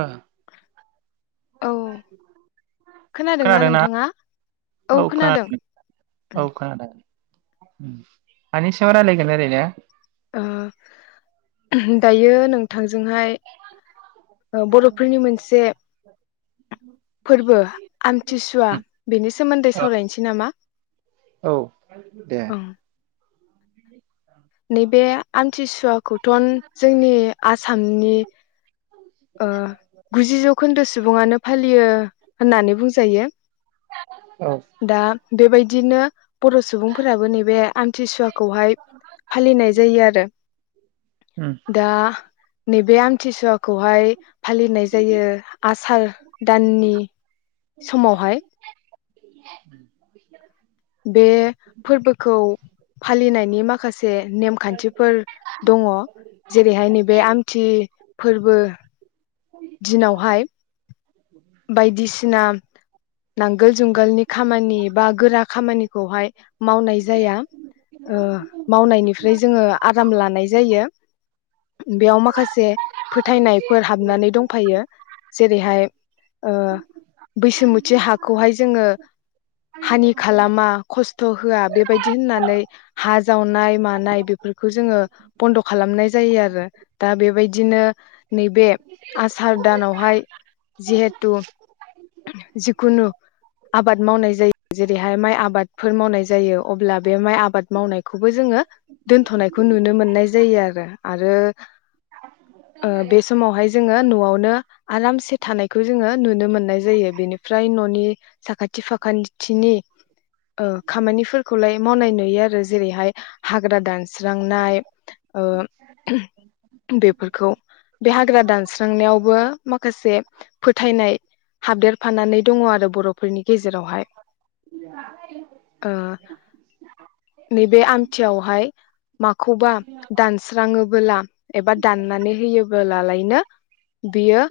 ओ औ [inaudible] खोनादोंना खोनादोना नोंथाङा? औ खोनादों औ खोनादो। मानि सायाव रायलायगोन ओरैनो? ओ दायो नोंथांजोंहाय ओ बर'फोरनि मोनसे फोर्बो आमथिसुवा बेनि सोमोन्दै सावरायनोसै नामा? औ दे। ओं नैबे आन थिसुवाखुद थन जोंनि आसामनि ओ गुजि जौखोन्दो सुबुङानो फालियो होननानै बुंजायो औ दा बेबाय बिदिनो बर' सुबुंफोराबो नैबे आमथिसुवाखौहाय फालिनाय जायो आरो उम दा नैबे आम थिसुवाखौ खौहाय फालिनाय जायो आसार दाननि समावहाय। [unintelligible] बे फोर्बोखौ फालिनायनि माखासे नेमखान्थिफोर दङो जेरैहाय नैबे आमथि फोर्बो दिनावहाय बायदिसिना नांगोल जुंगालनि खामानि बा गोरा खामानिखौहाय मावनाय जाया ओ मावनायनिफ्राय जोङो आराम लानाय जायो बेयाव माखासे फोथायनायफोर हाबनानै दंफायो जेरैहाय ओ बैसोमुथि हाखौहाय जोङो हानि खालामा खस्थ' होआ बेबायदि होननानै हा जावनाय मानाय बेफोरखौ जोङो बन्द' खालामनाय जायो आरो दा बेबायदिनो नैबे आसार दानावहाय जिहे तु जिखुनु आबाद मावनाय जायो जेरैहाय माइ आबादफोर मावनाय जायो अब्ला बे माइ आबाद मावनायखौबो जोङो दोनथ'नायखौ नुनो मोननाय जायो आरो आरो ओ बे समावहाय जोङो नआवनो आरामसे थानायखौ खौ जोङो नुनो मोननाय जायो बेनिफ्राय न'नि साखाथि फाखान्थि थिनि ओ खामानिफोरखौलाय मावनाय नुयो आरो जेरैहाय हाग्रा दानस्रांनाय ओ बेफोरखौ बे हाग्रा दानस्रांनायावबो माखासे फोथायनाय हाबदेरफानानै दङो आरो बर'फोरनि गेजेरावहाय ओ नैबे आमथियावहाय माखौबा दानस्राङोबोला एबा दाननानै होयोबोलालायनो बियो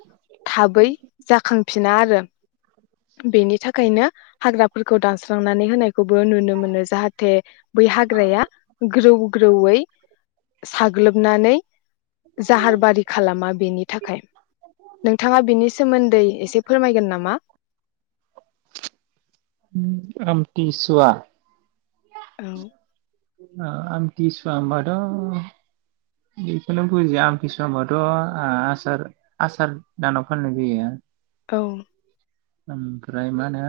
थाबै जाखांफिना आरो बेनि थाखायनो हाग्राफोरखौ दानस्रांनानै होनायखौबो नुनो मोनो जाहाथे बै हाग्राया ग्रौ ग्रौयै साग्लोबनानै जाहार बारि खालामा बेनि थाखाय नोंथाङा बेनि सोमोन्दै एसे फोरमायगोन नामा? आमथिसुवा औ ओ आमथिसुवा होनबाथ' बेखौनो बुजियो आमथिसुव ओ होनबाथ' आसार आसार दानाव फाननाय जायो। औ ओमफ्राय मा होनो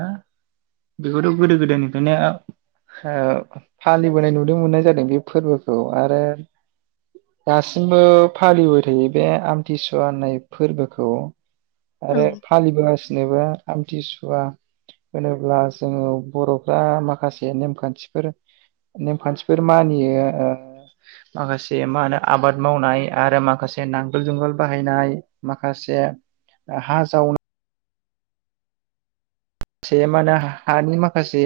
बेखौथ' गोदो गोदायनिफ्रायनो ओ फालिबोनाय नुनो मोननाय जादों बे फोरबोखौ आरो दासिमबो फालिबाय थायो बे आमथिसुवा होननाय फोरबोखौ। औ आरो फालिबोगासिनो जोबा हामथिसुवा होनोब्ला जोङो बर'फ्रा माखासे नेमखान्थि नेमखान्थिफोर मानियो आरो माखासे मा होनो आबाद मावनाय आरो माखासे नांगोल फोरबो बाहायनाय‌हाय आरो माखासे हा जावनाय से मा होनो हानि माखासे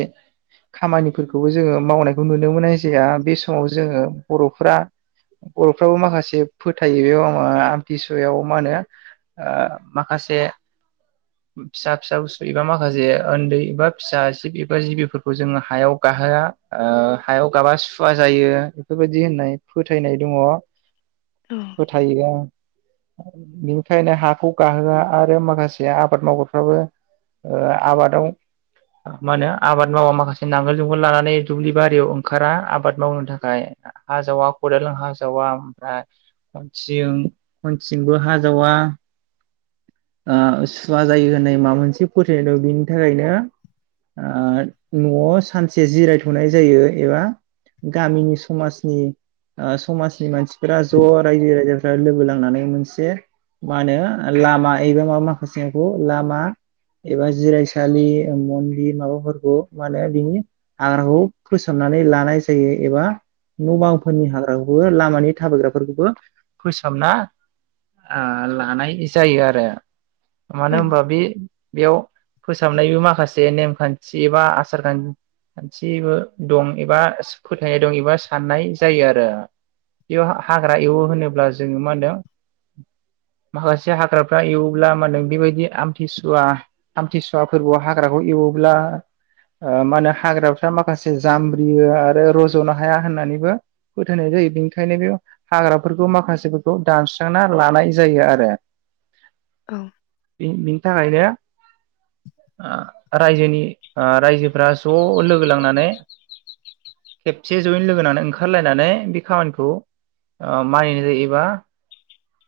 खामानिफोरखौबो जोङो मावनायखौ नुनो मोननाय जाया बे समाव जोङो बर'फ्राफोराबो माखासे फोथायनाय आमथिसुवा याव मा होनो ओ माखासे फिसा फिसा माखासे उन्दैफोरखौ हायाव गाहोआ हायाव गायोब्ला सुवा जायो होनना फोथायनाय दङ। औ फोथायो। बेनिखायनो हाखौ गाहोआ आरो माखासेया आबाद मावग्राफोराबो ओ आबादाव मा होनो मावा माखासे नांगोल माखासे जुंगाल लानानै दुब्लिबारियाव ओंखारा आबाद मावनो थाखाय खदालजों हाजावा उनसिमबो हाजावा ओ सुवा जायो होननाय माबा मोनसे फोथायनाय दं बेनि थाखायनो ओ न'आव सानसे जिरायथ'नाय जायो एबा गामिनि समाजनि मानसिफोरा‌ ज' लोगो नांनानै मा होनो लामा एबा माबा माखासे औ [unintelligible] ब्ला मा होन बेबायदि आमथिसुआ फोरखौ हाग्राखौ एवोला मा‌होनो हाग्राफोरा‌ माखासे जामजायो आरो रजोनो हाया होनना फोथायनाय जायो बेनिखायनो हाग्राखौ दानस्रांना लानाय‌जायो। औ बे बे बिनि थाखायनो ओ रायजोफोरा खोनसेनो ज' लोगो‌नांनानै खामानिखौ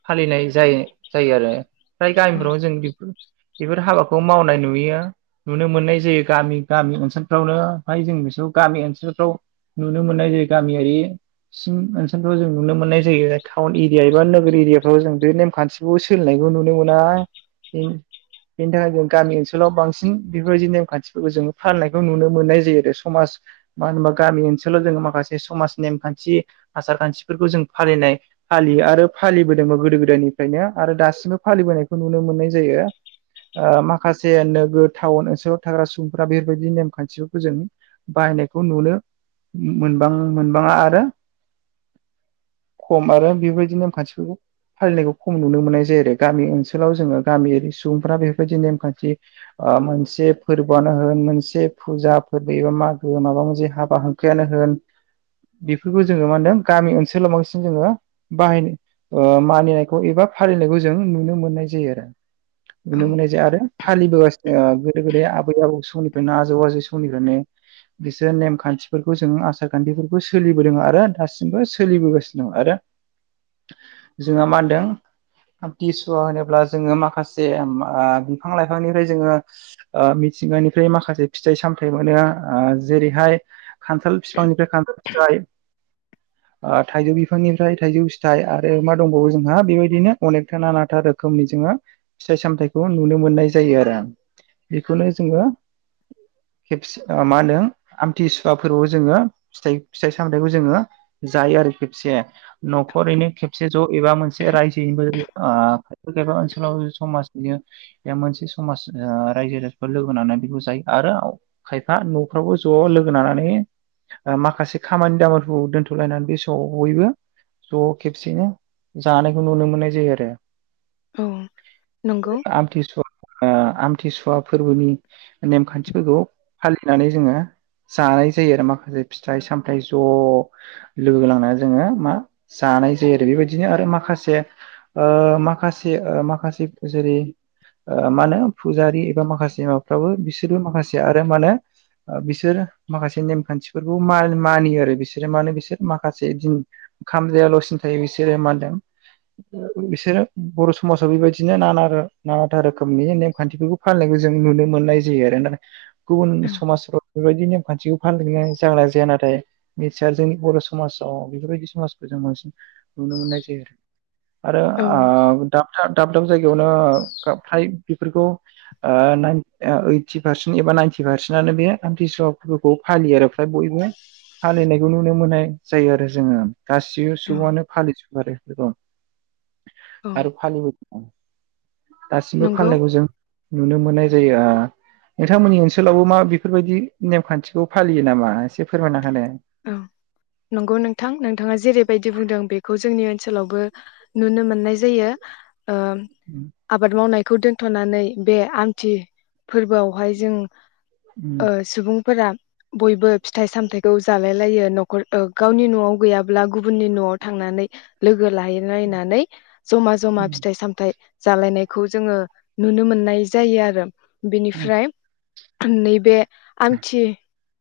फालिनाय जायो। फ्राय गामिफ्रावनो जों बेफोर बेफोर हाबाखौ मावनाय नुयो नुनो मोननाय जायो गामिगामि [unintelligible] बेनि फालिबोनायखौ नुनो मोन्नाय जायो [unintelligible] गामि ओनसोलाव जोङो गामियारि सुबुंफोरा बेफोरबादि नेमखान्थि बा मोनसे फोर्बो होन‌ मोनसे फुजाफोर फैयोब्ला माबा मोनसे हाबा हुखायानो होन बेफोरखौ जों गामि ओनसोलाव मानिनाय एबा‌ फालिनायखौ नुनो मोनो। जों नुनो मोननाय जायो आरो। औ नुनो मोननाय जाया आरो फालिबोगासिनो ओ गोदो गोदाय आबै आबौ समनिफ्रायनो आजै आजौ समनिफ्रायनो आरो जोंहा मा होन्दों आमथिसुवा होनोब्ला जोङो माखासे ओ बिफां लाइफां निफ्राय जोङो बायदिसिना फिथाय‌-सामथाय मोनो। खान्थाल बिफांनिफ्राय खान्थाल जाय ओ थाइजौ बिफांनिफ्राय थाइजौ फिथाइ आरो मा दंबावो जोंहा बेबायदिनो अनेकथा नानाथा रोखोम जोंङो फिथाय सामथाय खौ नुनो मोन्नाय जायो आरो बेखौनो जोंङो आमथिसुवा फोरबोआव जोंङो फिथाइ फिथाइसामथायखौ जोंङो जायो आरो खेबसे नखरैनो खेबसे ज' एबा रायजो बेफोरबायदि खायफा ओनसोलाव समासनि मोनसे समास लोगो नांनानै बेखौ जायो खायफा नफ्रावबो ज' लोगो नांनानै माखासे खामनिखौ दोनथ'लायनानै बयबो ज' खेबसे नुनो मोननाय जायो आरो औ नंगौ आमथिसुवा ओ आमथिसुवा फोरबोनि नेमखान्थिफोरखौ फालिनानै जोंङो से ओ माखासे ओ माखासे जेरै बिसोरो बर समासाव बेबायदिनो नाना रोखोमनि नेमखान्थिखौ जों नुनो मोननाय जायो गुबुन औ समाजफ्राव बेफोरबायदि नेमखान्थिखौ फालिनाय जागोना जाया नाथाय [unintelligible] नुनो मोन्नाय जायो। आरो औ ओ डाकटार दाब दाब जायगायावनो फ्राय बेफोरखौ नाइन इडथि फारसेन एबा नाइनथि फारसेन फालिनायखौ नुनो मोननाय जायो आरो गासिबो औ सुबुंआनो फालिजोबो आरो गोबां औ आरो फालियो दासिमबो नंगौ फालिनायखौ जों नुनो मोननाय जायो नोंथांमोननि ओनसोलावबो मा बेफोरबायदि नेम खान्थिखौ फालियो नामा एसे फोरमायना होदो औ नंगौ नोंथां नोंथाङा जेरैबायदि बुंदों बेखौ जोंनि ओनसोलावबो नुनो मोननाय जायो ओ आबाद मावनाय खौ दोनथ'नानै बे आमथि फोरबोआवहाय जों सुबुंफोरा बयबो फिथाइ सामथाइखौ जालाय लायो न ओ गावनि न'आव गैयाब गुबुननि न'आव थांनानै लोगो लायलायनानै जमा जमा फिथाइ सामथाइ जालायनायखौ जोङो नुनो मोननाय जायो आरो बेनिफ्राय नैबे आमथि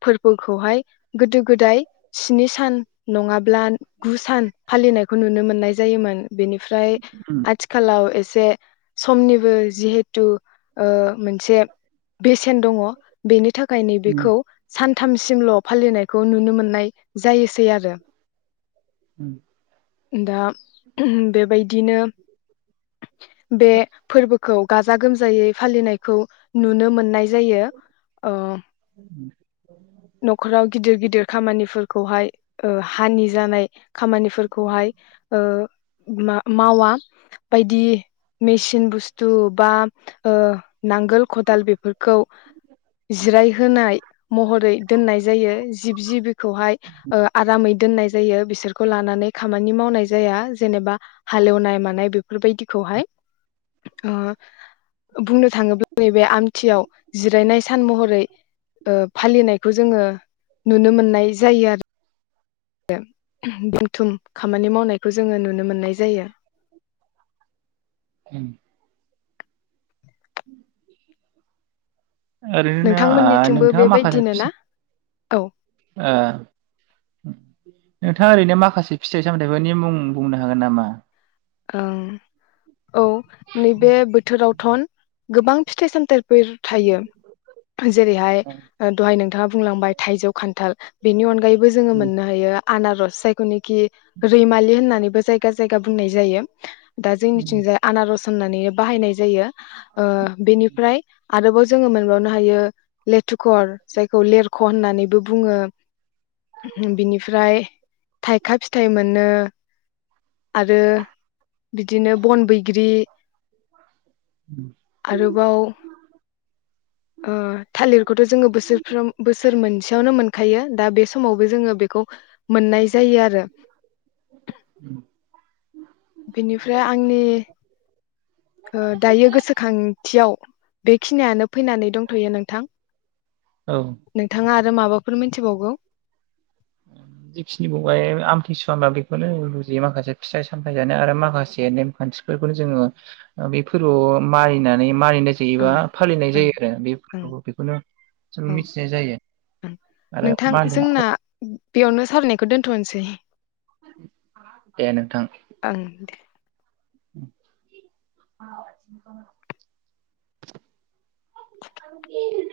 फोरबोखौहाय गोदो गोदाय स्नि सान नङाबा गु सान फालिनायखौ नुनो मोननाय जायोमोन बेनिफ्राय आथिखालाव एसे जे समनिबो जिहेथु ओ-मोनसे बेसेन दङ बेनि थाखाय‌ नै बेखौ सान सानथामसिमल' फालिनाय। खौ नुनो मोननाय जायोसै आरो। ओम दा बेबायदिनो। बे फोरबो। खौ गाजा गोमजायै फालिनायखौ नुनो मोननाय। जायो ओ- नख'राव - गिदिर खामानिफोरखौहाय ओ- हानि जानाय खामानिफोरखौहाय ओ- मा मावा बायदि। मेसिन बुस्थ बस्तु बा ओ-नांगोल खदाल बेफोरखौ जिराय होनाय महरै दोननाय जायो। जिब जिखौहाय ओ-आरामै दोननाय जायो बिसोरखौ लानानै खामानि मावनाय जाया जेनेबा हालेवनाय मानाय बेफोरबायदिखौहाय ओ- बुंनो थाङोब्ला नैबे आमथियाव जिरायनाय सान महरै ओ-फालिनायखौ जोङो नुनो मोननाय जायो आरो। उम दुमथुम खामानि मावनायखौ जोङो नुनो मोननाय जायो। उम उम ओरैनोनो ओ- नोंथांमोननिथिंबो नोंथाङा माखासे बेबायदिनो ना फि- औ ओ- नोंथाङा ओरैनो माखासे फिथाइ सामथायाइफोरनि मुं बुंनो हागोन नामा? ओं औ नैबे बोथोरावथन गोबां फिथाय सामथाय‌। फोर थायो जेरैहाय ओ- दहाय नों थाङा बुंलांबाय थाइजौ खान्थाल बेनि अनगायै। बो जोङो मोननो हायो। आनारस जायखौनोखि रैमालि होननानैबो जायगा जायगा बुंनाय जायो। [inaudible] दा जोंनिथिंजाय आनारस साननानै बाहायनाय जायो ओ- बेनिफ्राय आरोबाव जोङो मोनबावनो हायो लेथुखर जायखौ लेरख' होननानैबो बुङो। बिनिफ्राय थाइखा फिथाइ मोनो। आरो बिदिनो बन बैग्रि आरोबाव ओ- थालिरखौथ' जोङो बोसोरफ्राम बोसोर मोनसेयावनो मोनखायो दा बे सम। समावबो जोङो बेखौ मोननाय जायो आरो। बेनिफ्राय आंनि ओ दायो गोसोखांथियाव बेखिनियानो फैनानै दंथ'यो नोंथां औ नोंथाङा आरो माबाफोर मिथिबावगौ जेखिनि बुंबाय आमथिसुवबा बेखौनो बुजियो माखासे फिथाइ सामथायाइ जानो आरो माखासे नेम खान्थिफोरखौनो जोङो बे फोरबोआव मानिनानै मानिनाय जायोबा ओं फालिनाय ओं जायो आरो बे ओं फोर बेखौनो जों औ मिथिनाय जायो ओं आरो नोंथां जोंना माहोनो बेयावनो सारनायखौ दोनथ'नोसै दे नोंथां ओं [unintelligible] [inaudible]